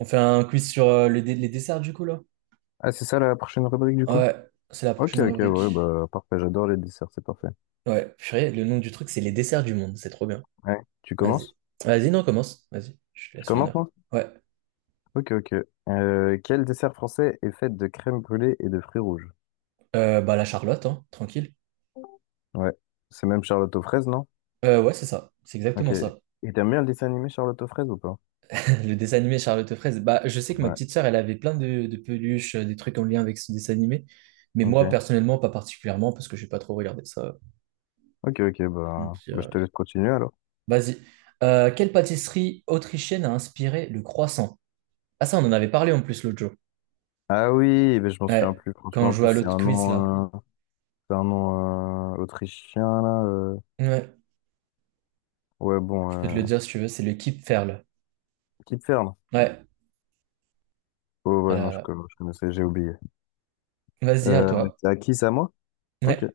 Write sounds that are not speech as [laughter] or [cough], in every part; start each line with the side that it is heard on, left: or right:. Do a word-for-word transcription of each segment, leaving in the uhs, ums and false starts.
right: On fait un quiz sur euh, le dé- les desserts du coup là?
left: Ah, c'est ça la prochaine rubrique du coup?
right: Ouais, c'est la
left: Ok,
right: prochaine
left: ok, ouais,
right: rubrique.
left: bah parfait, j'adore les desserts, c'est parfait.
right: Ouais, purée, le nom du truc c'est les desserts du monde, c'est trop bien.
left: Ouais. Tu
right: Vas-y.
left: commences?
right: Vas-y, non, commence. Vas-y, je te
left: Je
right: laisse
left: commence
right: l'honneur.
left: moi?
right: Ouais.
left: Ok, ok. Euh, quel dessert français est fait de crème brûlée et de fruits rouges?
right: Euh, bah la Charlotte, hein, tranquille.
left: Ouais, c'est même Charlotte aux fraises, non?
right: Euh, ouais, c'est ça. C'est
left: Ok.
right: exactement ça.
left: Et t'aimes bien le dessin animé Charlotte aux fraises ou pas?
right: [laughs] Le dessin animé Charlotte aux fraises. Bah, je sais que ma
left: Ouais,
right: petite sœur, elle avait plein de, de peluches, euh, des trucs en lien avec ce dessin animé. Mais moi,
left: ok.
right: personnellement, pas particulièrement, parce que j'ai pas trop regardé ça. Euh,
left: Ok, ok,
right: pour te
left: bah,
right: mentir,
left: bah je
right: euh.
left: te laisse continuer alors.
right: Vas-y. Euh, quelle pâtisserie autrichienne a inspiré le croissant? Ah ça, on en avait parlé en plus l'autre jour.
left: Ah oui, mais je m'en souviens
right: Ouais,
left: plus,
right: quand
left: franchement,
right: on
left: en
right: joue
left: plus
right: à
left: c'est
right: l'autre
left: un
right: quiz là.
left: nom, euh, c'est un nom euh, autrichien là. euh.
right: Ouais,
left: Ouais, bon,
right: je peux te
left: euh...
right: le dire si tu veux, c'est le Keep Ferl.
left: Kipfern.
right: Ouais,
left: Oh ouais, non, je,
right: voilà,
left: co- je connaissais, j'ai oublié.
right: voilà. Vas-y, à
left: Euh,
right: toi.
left: c'est à qui ça, moi? Ok.
right: Ouais.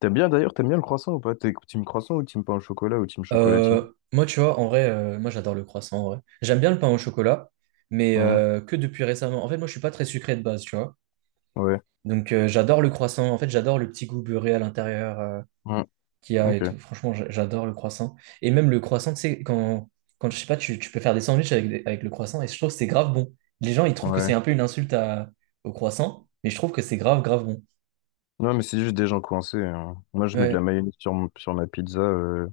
left: T'aimes bien d'ailleurs, t'aimes bien le croissant ou pas? T'es team croissant ou team pain au chocolat ou team chocolatine?
right: Euh, moi, tu vois, en vrai, euh, moi j'adore le croissant, en vrai. J'aime bien le pain au chocolat, mais
left: Hein.
right: euh, que depuis récemment. En fait, moi, je suis pas très sucré de base, tu vois.
left: Ouais.
right: Donc, euh, j'adore le croissant. En fait, j'adore le petit goût beurré à l'intérieur. Euh,
left: Hein.
right: qu'il y a et
left: Ok.
right: tout. Franchement, j'a- j'adore le croissant. Et même le croissant, tu sais, quand, quand je sais pas, tu, tu peux faire des sandwichs avec, des- avec le croissant et je trouve que c'est grave bon. Les gens, ils trouvent que c'est
left: Ouais.
right: un peu une insulte à- au croissant, mais je trouve que c'est grave, grave bon.
left: Non, mais c'est juste des gens coincés, hein. Moi, je mets de la
right: Ouais.
left: mayonnaise sur, mon- sur ma pizza euh,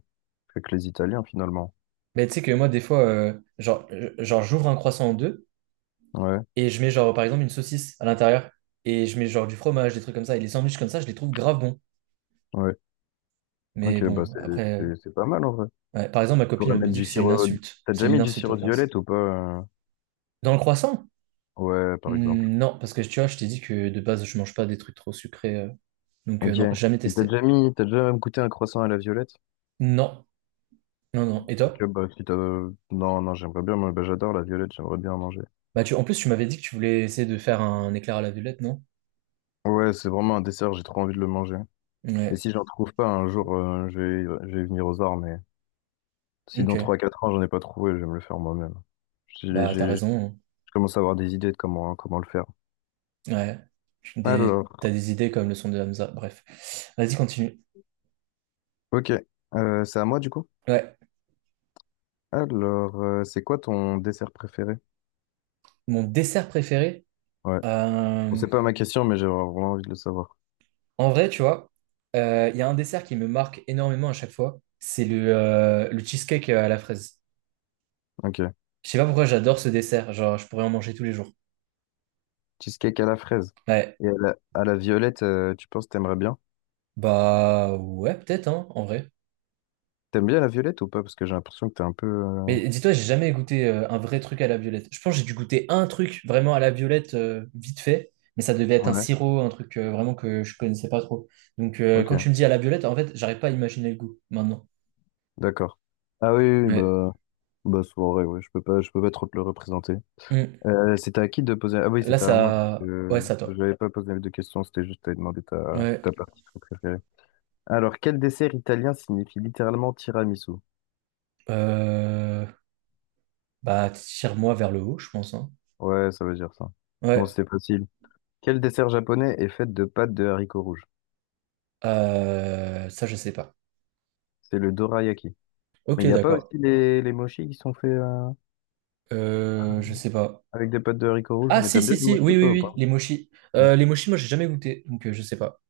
left: avec les Italiens finalement.
right: Mais tu sais que moi, des fois, euh, genre, euh, genre j'ouvre un croissant en deux
left: Ouais.
right: et je mets, genre, par exemple, une saucisse à l'intérieur et je mets, genre, du fromage, des trucs comme ça. Et les sandwichs comme ça, je les trouve grave bons.
left: Ouais.
right: Mais
left: Ok, bah
right: bon,
left: c'est
right: après,
left: c'est- c'est pas mal en vrai.
right: ouais. Par exemple, ma
left: Tu pourrais
right: copine me
left: mettre
right: dit
left: du
right: que c'est une
left: sirop.
right: insulte.
left: T'as
right: C'est
left: déjà
right: une
left: mis du
right: insulte aux
left: sirop de
right: Français.
left: violette ou pas? euh
right: Dans le croissant?
left: Ouais, par exemple.
right: Hmm, Non, parce que tu vois, je t'ai dit que de base, je mange pas des trucs trop sucrés. Euh, donc, euh,
left: Ok.
right: non,
left: Et
right: jamais
left: T'as
right: testé.
left: déjà mis, t'as déjà goûté un croissant à la violette?
right: Non, non, non. Et toi?
left: Ok, bah si t'as... Non, non, j'aimerais bien, moi, bah, j'adore la violette, j'aimerais bien en manger.
right: Bah, tu... En plus, tu m'avais dit que tu voulais essayer de faire un éclair à la violette, non?
left: Ouais, c'est vraiment un dessert, j'ai trop envie de le manger. Et
right: Ouais,
left: si j'en trouve pas un jour, euh, je vais, je vais venir aux arts, mais si dans
right: ok.
left: trois quatre ans j'en ai pas trouvé, je vais me le faire moi-même. J'ai-
right: Bah, t'as
left: j'ai-
right: raison.
left: Je commence à avoir des idées de comment, comment le faire.
right: Hein. Ouais. Des-
left: Alors,
right: T'as des idées comme le son de Hamza. Bref. Vas-y, continue.
left: ok. Euh, c'est à moi du coup?
right: Ouais.
left: Alors, euh, c'est quoi ton dessert préféré?
right: Mon dessert préféré?
left: Ouais. Bon,
right: euh,
left: c'est pas ma question, mais j'ai vraiment envie de le savoir.
right: En vrai, tu vois, euh, il y a un dessert qui me marque énormément à chaque fois. C'est le, euh, le cheesecake à la fraise.
left: Ok.
right: Je sais pas pourquoi j'adore ce dessert. Genre, je pourrais en manger tous les jours.
left: Cheesecake à la fraise.
right: Ouais.
left: Et à la, à la violette, euh, tu penses que t'aimerais bien?
right: Bah ouais, peut-être, hein, en vrai.
left: T'aimes bien la violette ou pas? Parce que j'ai l'impression que t'es un peu. euh,
right: Mais dis-toi, j'ai jamais goûté euh, un vrai truc à la violette. Je pense que j'ai dû goûter un truc vraiment à la violette, euh, vite fait, mais ça devait être un
left: Ouais.
right: sirop, un truc euh, vraiment que je connaissais pas trop. Donc euh,
left: Ok.
right: quand tu me dis à la violette, en fait, j'arrive pas à imaginer le goût maintenant.
left: D'accord. Ah oui, oui, oui,
right: Ouais.
left: bah, bah soirée, ouais. Je peux pas, je peux pas trop te le représenter.
right: Hmm.
left: Euh, c'était à qui de poser... Ah oui,
right: Là,
left: c'était à moi.
right: ça... Ouais,
left: Euh,
right: ça
left: je
right: toi.
left: n'avais pas posé de questions, c'était juste à demander ta,
right: Ouais.
left: ta partie préférée. Alors, quel dessert italien signifie littéralement tiramisu?
right: Euh, Bah, tire-moi vers le haut, je pense, hein.
left: Ouais, ça veut dire ça. Bon,
right: Ouais.
left: c'est facile. Quel dessert japonais est fait de pâtes de haricots rouges?
right: Euh, Ça, je sais pas.
left: C'est le dorayaki. Mais il
right: Ok,
left: n'y a pas aussi
right: d'accord.
left: les, les mochis qui sont faits euh,
right: Euh, je sais pas.
left: avec des pâtes de haricots rouges?
right: Ah
left: Mais
right: si
left: t'aimes
right: si
left: bien les
right: si
left: mochis,
right: oui oui
left: toi, ou
right: oui
left: pas?
right: les mochis.
left: Hein.
right: Euh, les mochis moi j'ai jamais goûté donc euh, je sais pas.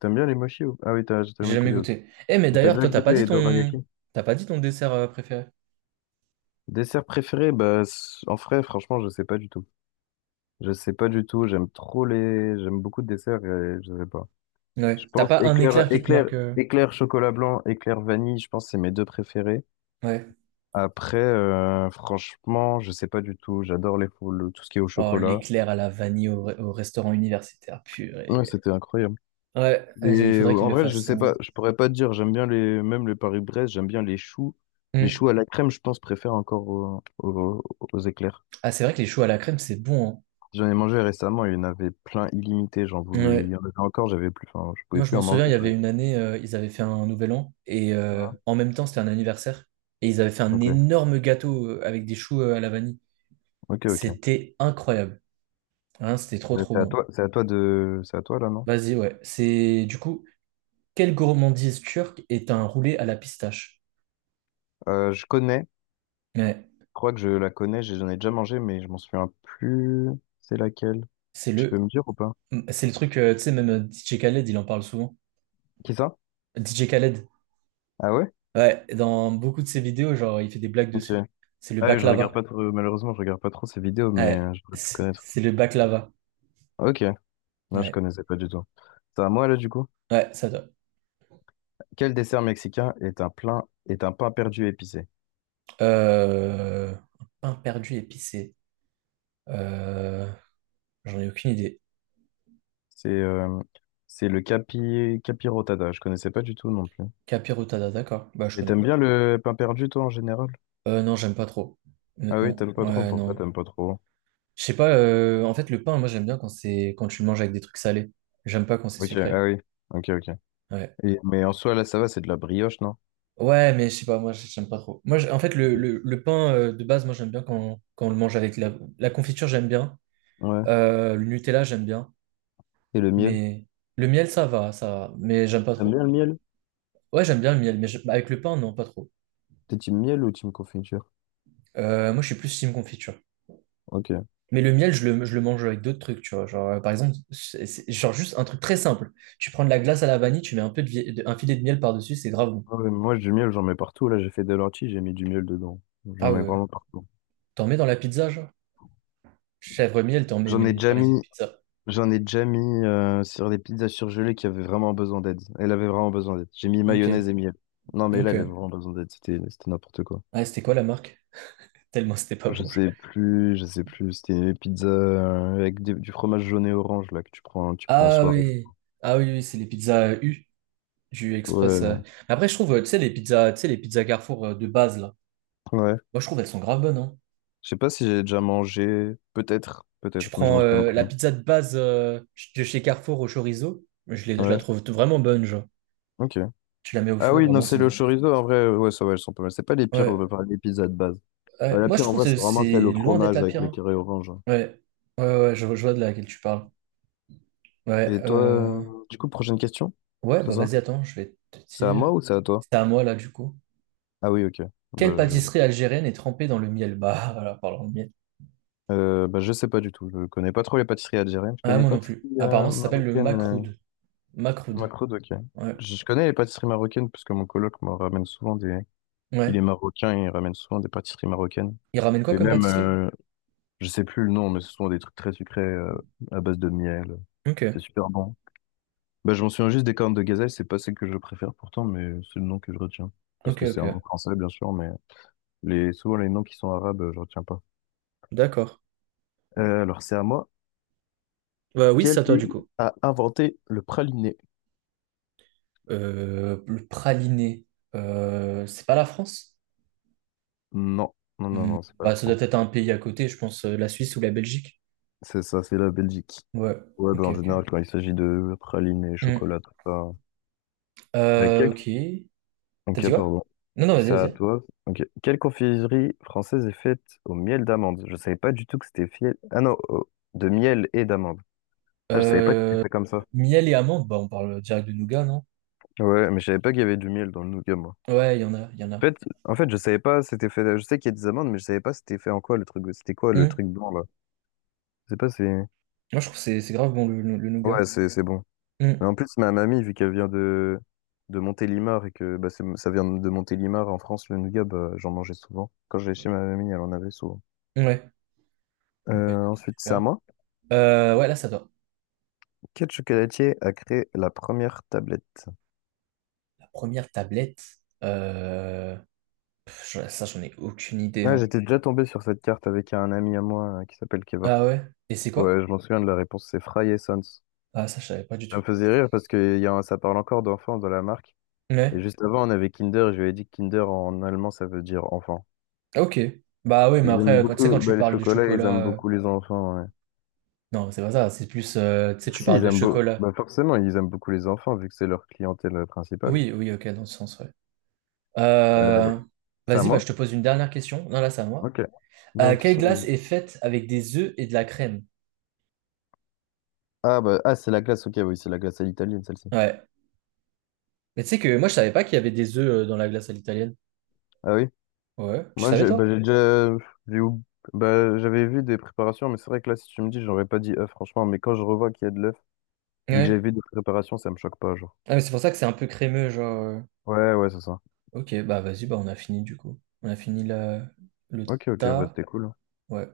left: T'aimes bien les mochis ou... Ah oui, t'as t'as
right: J'ai
left: jamais
right: jamais
left: goûté, ok.
right: goûté, eh mais
left: Et t'as
right: d'ailleurs
left: déjà
right: toi t'as
left: goûté
right: pas dit
left: les
right: ton
left: dorayaki?
right: t'as pas dit ton dessert euh, préféré.
left: Dessert préféré? Bah, c- en vrai, franchement, je sais pas du tout. Je sais pas du tout, j'aime trop les... J'aime beaucoup de desserts et je sais pas. Je
right: Ouais, t'as
left: pense
right: pas un
left: éclair,
right: éclair qui te
left: éclair,
right: marque euh,
left: éclair chocolat blanc, éclair vanille, je pense que c'est mes deux préférés.
right: ouais.
left: Après, euh, franchement, je sais pas du tout. J'adore les fou- le- tout ce qui est au
right: Oh
left: chocolat.
right: l'éclair à la vanille au, au restaurant universitaire
left: Ouais,
right: purée,
left: c'était incroyable.
right: ouais
left: Et
right: euh, il
left: euh,
right: faudrait qu'il
left: en
right: le
left: vrai, je
right: fasse
left: sais
right: euh.
left: pas, je pourrais pas te dire. J'aime bien les, même les Paris-Brest, j'aime bien les choux. Les
right: Hmm.
left: choux à la crème, je pense, préfère encore aux, aux, aux éclairs.
right: Ah c'est vrai que les choux à la crème c'est bon.
left: J'en ai mangé récemment, il y en avait plein illimité. J'en
right: Hein.
left: voulais, il y
right: Ouais,
left: en avait encore, j'avais plus, enfin, je pouvais
right: moi je
left: plus
right: m'en
left: en
right: souviens
left: manger.
right: il y avait
left: j'en-
right: une année euh, ils avaient fait un nouvel an et euh,
left: Ah,
right: en même temps c'était un anniversaire et ils avaient fait un
left: ok.
right: énorme gâteau euh, avec des choux euh, à la vanille,
left: Ok, ok.
right: c'était incroyable. Hein, c'était trop
left: Euh,
right: trop
left: C'est à
right: bon.
left: toi, c'est à toi de, c'est à toi là, non?
right: Vas-y, ouais. C'est du coup, quelle gourmandise turque est un roulé à la pistache?
left: Euh, je connais, je
right: Ouais,
left: crois que je la connais, j'ai- j'en ai déjà mangé, mais je m'en souviens plus. C'est laquelle?
right: c'est
left: Tu peux
right: le,
left: me dire ou pas?
right: c'est le truc, euh, tu sais, même euh, D J Khaled, il en parle souvent.
left: Qui ça?
right: D J Khaled,
left: Ah ouais?
right: ouais, dans beaucoup de ses vidéos, genre, il fait des blagues
left: Ok.
right: dessus. C'est le
left: Ah oui, je regarde
right: baklava.
left: pas trop, malheureusement, je regarde pas trop ces vidéos, mais
right: Ouais,
left: euh, j'aurais pu
right: c'est
left: connaître.
right: c'est le baklava.
left: Ok. Non, je
right: Ouais,
left: connaissais pas du tout. C'est à moi là, du coup.
right: ouais, ça doit.
left: Quel dessert mexicain est un plein, est un pain perdu épicé?
right: Euh, un pain perdu épicé. Euh, J'en ai aucune idée.
left: C'est, euh, c'est le capi, capirotada. Je connaissais pas du tout non plus.
right: Capirotada, d'accord. Bah, je
left: Et
right: connais
left: t'aimes
right: pas.
left: bien le pain perdu, toi, en général?
right: Euh, non, j'aime pas trop,
left: Ah oui,
right: honnêtement.
left: t'aimes pas trop.
right: Ouais,
left: Pourquoi
right: non.
left: t'aimes pas trop?
right: Je sais pas, euh, en fait, le pain, moi, j'aime bien quand c'est quand tu le manges avec des trucs salés. J'aime pas quand c'est
left: Ok, ah
right: sucré.
left: oui. Ok, ok.
right: Ouais.
left: Et- mais en soi, là, ça va, c'est de la brioche, non?
right: Ouais, mais je sais pas, moi, j'aime pas trop. Moi, j'- en fait, le,
left: Ok.
right: le- le pain euh, de base, moi, j'aime bien quand, quand on le mange avec la, la confiture, j'aime bien.
left: Ouais.
right: Euh, le Nutella, j'aime bien.
left: Et le miel?
right: Mais le miel, ça va, ça va. Mais j'aime pas
left: T'aimes
right: trop.
left: bien le miel?
right: Ouais, j'aime bien le miel, mais je- avec le pain, non, pas trop.
left: T'es team miel ou team confiture?
right: Euh, moi, je suis plus team confiture.
left: Ok.
right: Mais le miel, je le, je le mange avec d'autres trucs, tu vois. Genre, euh, par exemple, c'est- c'est- genre juste un truc très simple. Tu prends de la glace à la vanille, tu mets un peu de, vie- de- un filet de miel par-dessus, c'est grave bon.
left: Ah ouais, moi, du miel, j'en mets partout. Là, j'ai fait des lentilles, j'ai mis du miel dedans. J'en
right: Ah
left: mets
right: ouais.
left: vraiment partout.
right: T'en mets dans la pizza, genre? Chèvre miel, t'en mets,
left: J'en ai
right: mais
left: déjà
right: dans les autres
left: mis,
right: pizzas.
left: j'en ai déjà mis euh, sur des pizzas surgelées qui avaient vraiment besoin d'aide. Elle avait vraiment besoin d'aide. J'ai mis
right: Ok,
left: mayonnaise et miel. Non, mais là, elle avait
right: ok.
left: vraiment besoin d'aide. C'était, c'était n'importe quoi.
right: Ah, c'était quoi la marque? Tellement c'était pas
left: Je
right: bon. je-
left: sais plus, je sais plus. C'était une pizza euh, avec des- du fromage jaune et orange là que tu prends, tu prends en
right: Ah
left: soirée.
right: oui. Ah oui, oui, c'est les pizzas euh, U, du Express. euh.
left: Ouais,
right: Mais après, je trouve, euh, tu sais, les pizzas, tu sais, les pizzas Carrefour euh, de base, là.
left: ouais.
right: Moi, je trouve elles sont grave bonnes, hein.
left: Je sais pas si j'ai déjà mangé. Peut-être,
right: Tu
left: peut-être, mais je
right: prends
left: m'en souviens
right: euh, la
left: plus.
right: pizza de base euh, de chez Carrefour au chorizo, je, l'ai- je la
left: Ouais,
right: trouve vraiment bonne, genre.
left: ok.
right: Tu la mets au
left: Ah
right: four,
left: oui, non,
right: vraiment,
left: c'est
right: c'est
left: le
right: bon.
left: chorizo. En vrai, ouais, ça va, elles sont pas mal. C'est pas les pires, euh,
right: Ouais,
left: enfin, les pizzas de base. Bah,
right: ouais.
left: la
right: Moi, je
left: pire, en
right: trouve
left: vrai,
right: que
left: c'est vraiment celle
right: c'est
left: au
right: loin d'être
left: fromage
right: la
left: avec
right: pire,
left: les
right: hein.
left: carrés orange.
right: Ouais, ouais, ouais, je, je vois de laquelle tu parles. Ouais,
left: Et toi,
right: euh,
left: euh, du coup, prochaine question?
right: ouais,
left: C'est
right: bah
left: ça?
right: vas-y, attends, je vais te
left: C'est à moi
right: dire.
left: ou c'est à toi?
right: C'est à moi là, du coup.
left: Ah oui, ok.
right: Quelle
left: Bah, je...
right: pâtisserie algérienne est trempée dans le miel? Bah, [laughs] voilà, parlant de miel.
left: euh, bah, je sais pas du tout. Je connais pas trop les pâtisseries algériennes. Je
right: Ah,
left: connais
right: moi
left: pas
right: non plus.
left: pâtisseries euh,
right: Apparemment, ça s'appelle le
left: marocaines. euh,
right: makroud. Makroud.
left: Macroud, ok.
right: Ouais.
left: Je je connais les pâtisseries marocaines parce que mon coloc me ramène souvent des. Il est
right: Ouais.
left: marocain et il ramène souvent des pâtisseries marocaines.
right: Il ramène quoi
left: Et
right: comme
left: même,
right: pâtisserie?
left: euh, je sais plus le nom, mais ce sont des trucs très sucrés euh, à base de miel. C'est
right: Ok.
left: super bon. Bah, je m'en souviens juste des cornes de gazelle, c'est pas celle que je préfère pourtant, mais c'est le nom que je retiens. Parce
right: Ok,
left: que c'est un nom
right: ok.
left: français, bien sûr, mais les, souvent les noms qui sont arabes, euh, je retiens pas.
right: D'accord.
left: Euh, alors, c'est à moi.
right: Bah oui, c'est
left: Quel
right: à toi,
left: pays
right: du coup.
left: a inventé le praliné?
right: Euh, le praliné. Euh, c'est pas la France?
left: Non, non, non,
right: Hmm.
left: non, c'est pas la
right: Bah, ça
left: France.
right: doit être un pays à côté, je pense, euh, la Suisse ou la Belgique.
left: C'est ça, c'est la Belgique.
right: Ouais.
left: Ouais, bah,
right: Ok,
left: en général,
right: ok.
left: quand il s'agit de praliné,
right: Hmm.
left: chocolat, tout ça. Euh,
right: Euh,
left: quel...
right: ok. T'as
left: Ok,
right: dit quoi?
left: pardon.
right: Non, non, vas-y,
left: C'est à
right: vas-y.
left: toi. Ok. Quelle confiserie française est faite au miel d'amande? Je savais pas du tout que c'était fiel. Ah non, au- de miel et d'amande. Putain, je savais pas que c'était
right: Euh,
left: fait comme ça.
right: Miel et amande, bah on parle direct de nougat, non?
left: Ouais, mais je savais pas qu'il y avait du miel dans le nougat, moi.
right: Ouais, il y en a, il y en
left: En
right: a.
left: fait, en fait, je savais pas c'était fait. Je sais qu'il y a des amandes, mais je savais pas c'était fait en quoi le truc. C'était quoi le
right: Hum.
left: truc blanc là? Je sais pas si.
right: Moi, je trouve que c'est c'est grave bon le, le, le nougat.
left: Ouais, c'est c'est bon.
right: Hum.
left: Mais en plus, ma mamie, vu qu'elle vient de de Montélimar et que bah, c'est- ça vient de Montélimar en France, le nougat, bah, j'en mangeais souvent. Quand j'allais chez ma mamie, elle en avait souvent.
right: Ouais. Bon, bah,
left: Euh,
right: écoute,
left: ensuite, c'est à
right: super.
left: moi.
right: Euh, ouais, là, ça doit.
left: Quel chocolatier a créé la première tablette?
right: La première tablette. euh, Pff, je- ça, j'en ai aucune idée.
left: Ah,
right: Hein.
left: j'étais déjà tombé sur cette carte avec un ami à moi euh, qui s'appelle
right: Ah
left: Kevork.
right: ouais? Et c'est quoi?
left: Ouais, je m'en souviens de la réponse, c'est Fry et Sons. Ça
right: Ah, ça, je savais pas du tout.
left: me faisait rire parce que y a un- ça parle encore d'enfants dans la marque. Et
right: Ouais.
left: juste avant, on avait Kinder, je lui avais dit que Kinder en allemand, ça veut dire enfant.
right: Ah, ok. Bah oui,
left: Ils
right: mais
left: aiment
right: après, quand, tu sais, quand
left: beaucoup
right: tu
left: bah, les
right: parles de
left: chocolats, ils aiment
right: chocolat. euh,
left: beaucoup les enfants, ouais.
right: Non, c'est pas ça. C'est plus. Euh, tu sais,
left: Bah,
right: tu
left: si,
right: parles
left: ils
right: de
left: aiment beau-
right: chocolat.
left: bah, forcément, ils aiment beaucoup les enfants vu que c'est leur clientèle euh, principale.
right: Oui, oui, ok, dans ce sens, ouais.
left: Euh,
right: Euh,
left: c'est à
right: Vas-y, bah, je
left: moi?
right: te pose une dernière question. Non, là, c'est à moi.
left: Ok.
right: Euh,
left: Donc, ils
right: quelle glace
left: sont-
right: est faite avec des œufs et de la crème?
left: Ah, bah, ah c'est la glace, ok, oui, c'est la glace à l'italienne, celle-ci.
right: Ouais. Mais tu sais que moi, je savais pas qu'il y avait des œufs euh, dans la glace à l'italienne.
left: Ah oui,
right: Ouais. Tu
left: moi,
right: savais,
left: j'ai bah,
right: toi?
left: j'ai déjà j'ai oub- bah, j'avais vu des préparations, mais c'est vrai que là, si tu me dis, j'aurais pas dit œuf, franchement. Mais quand je revois qu'il y a de l'œuf, vu que j'avais
right: Ouais.
left: vu des préparations, ça me choque pas, genre.
right: Ah, mais c'est pour ça que c'est un peu crémeux, genre. euh.
left: Ouais, ouais, c'est ça.
right: Ok, bah vas-y, bah on a fini du coup. On a fini la... le
left: Ok, ok, bah
right: tas.
left: c'était cool.
right: Ouais.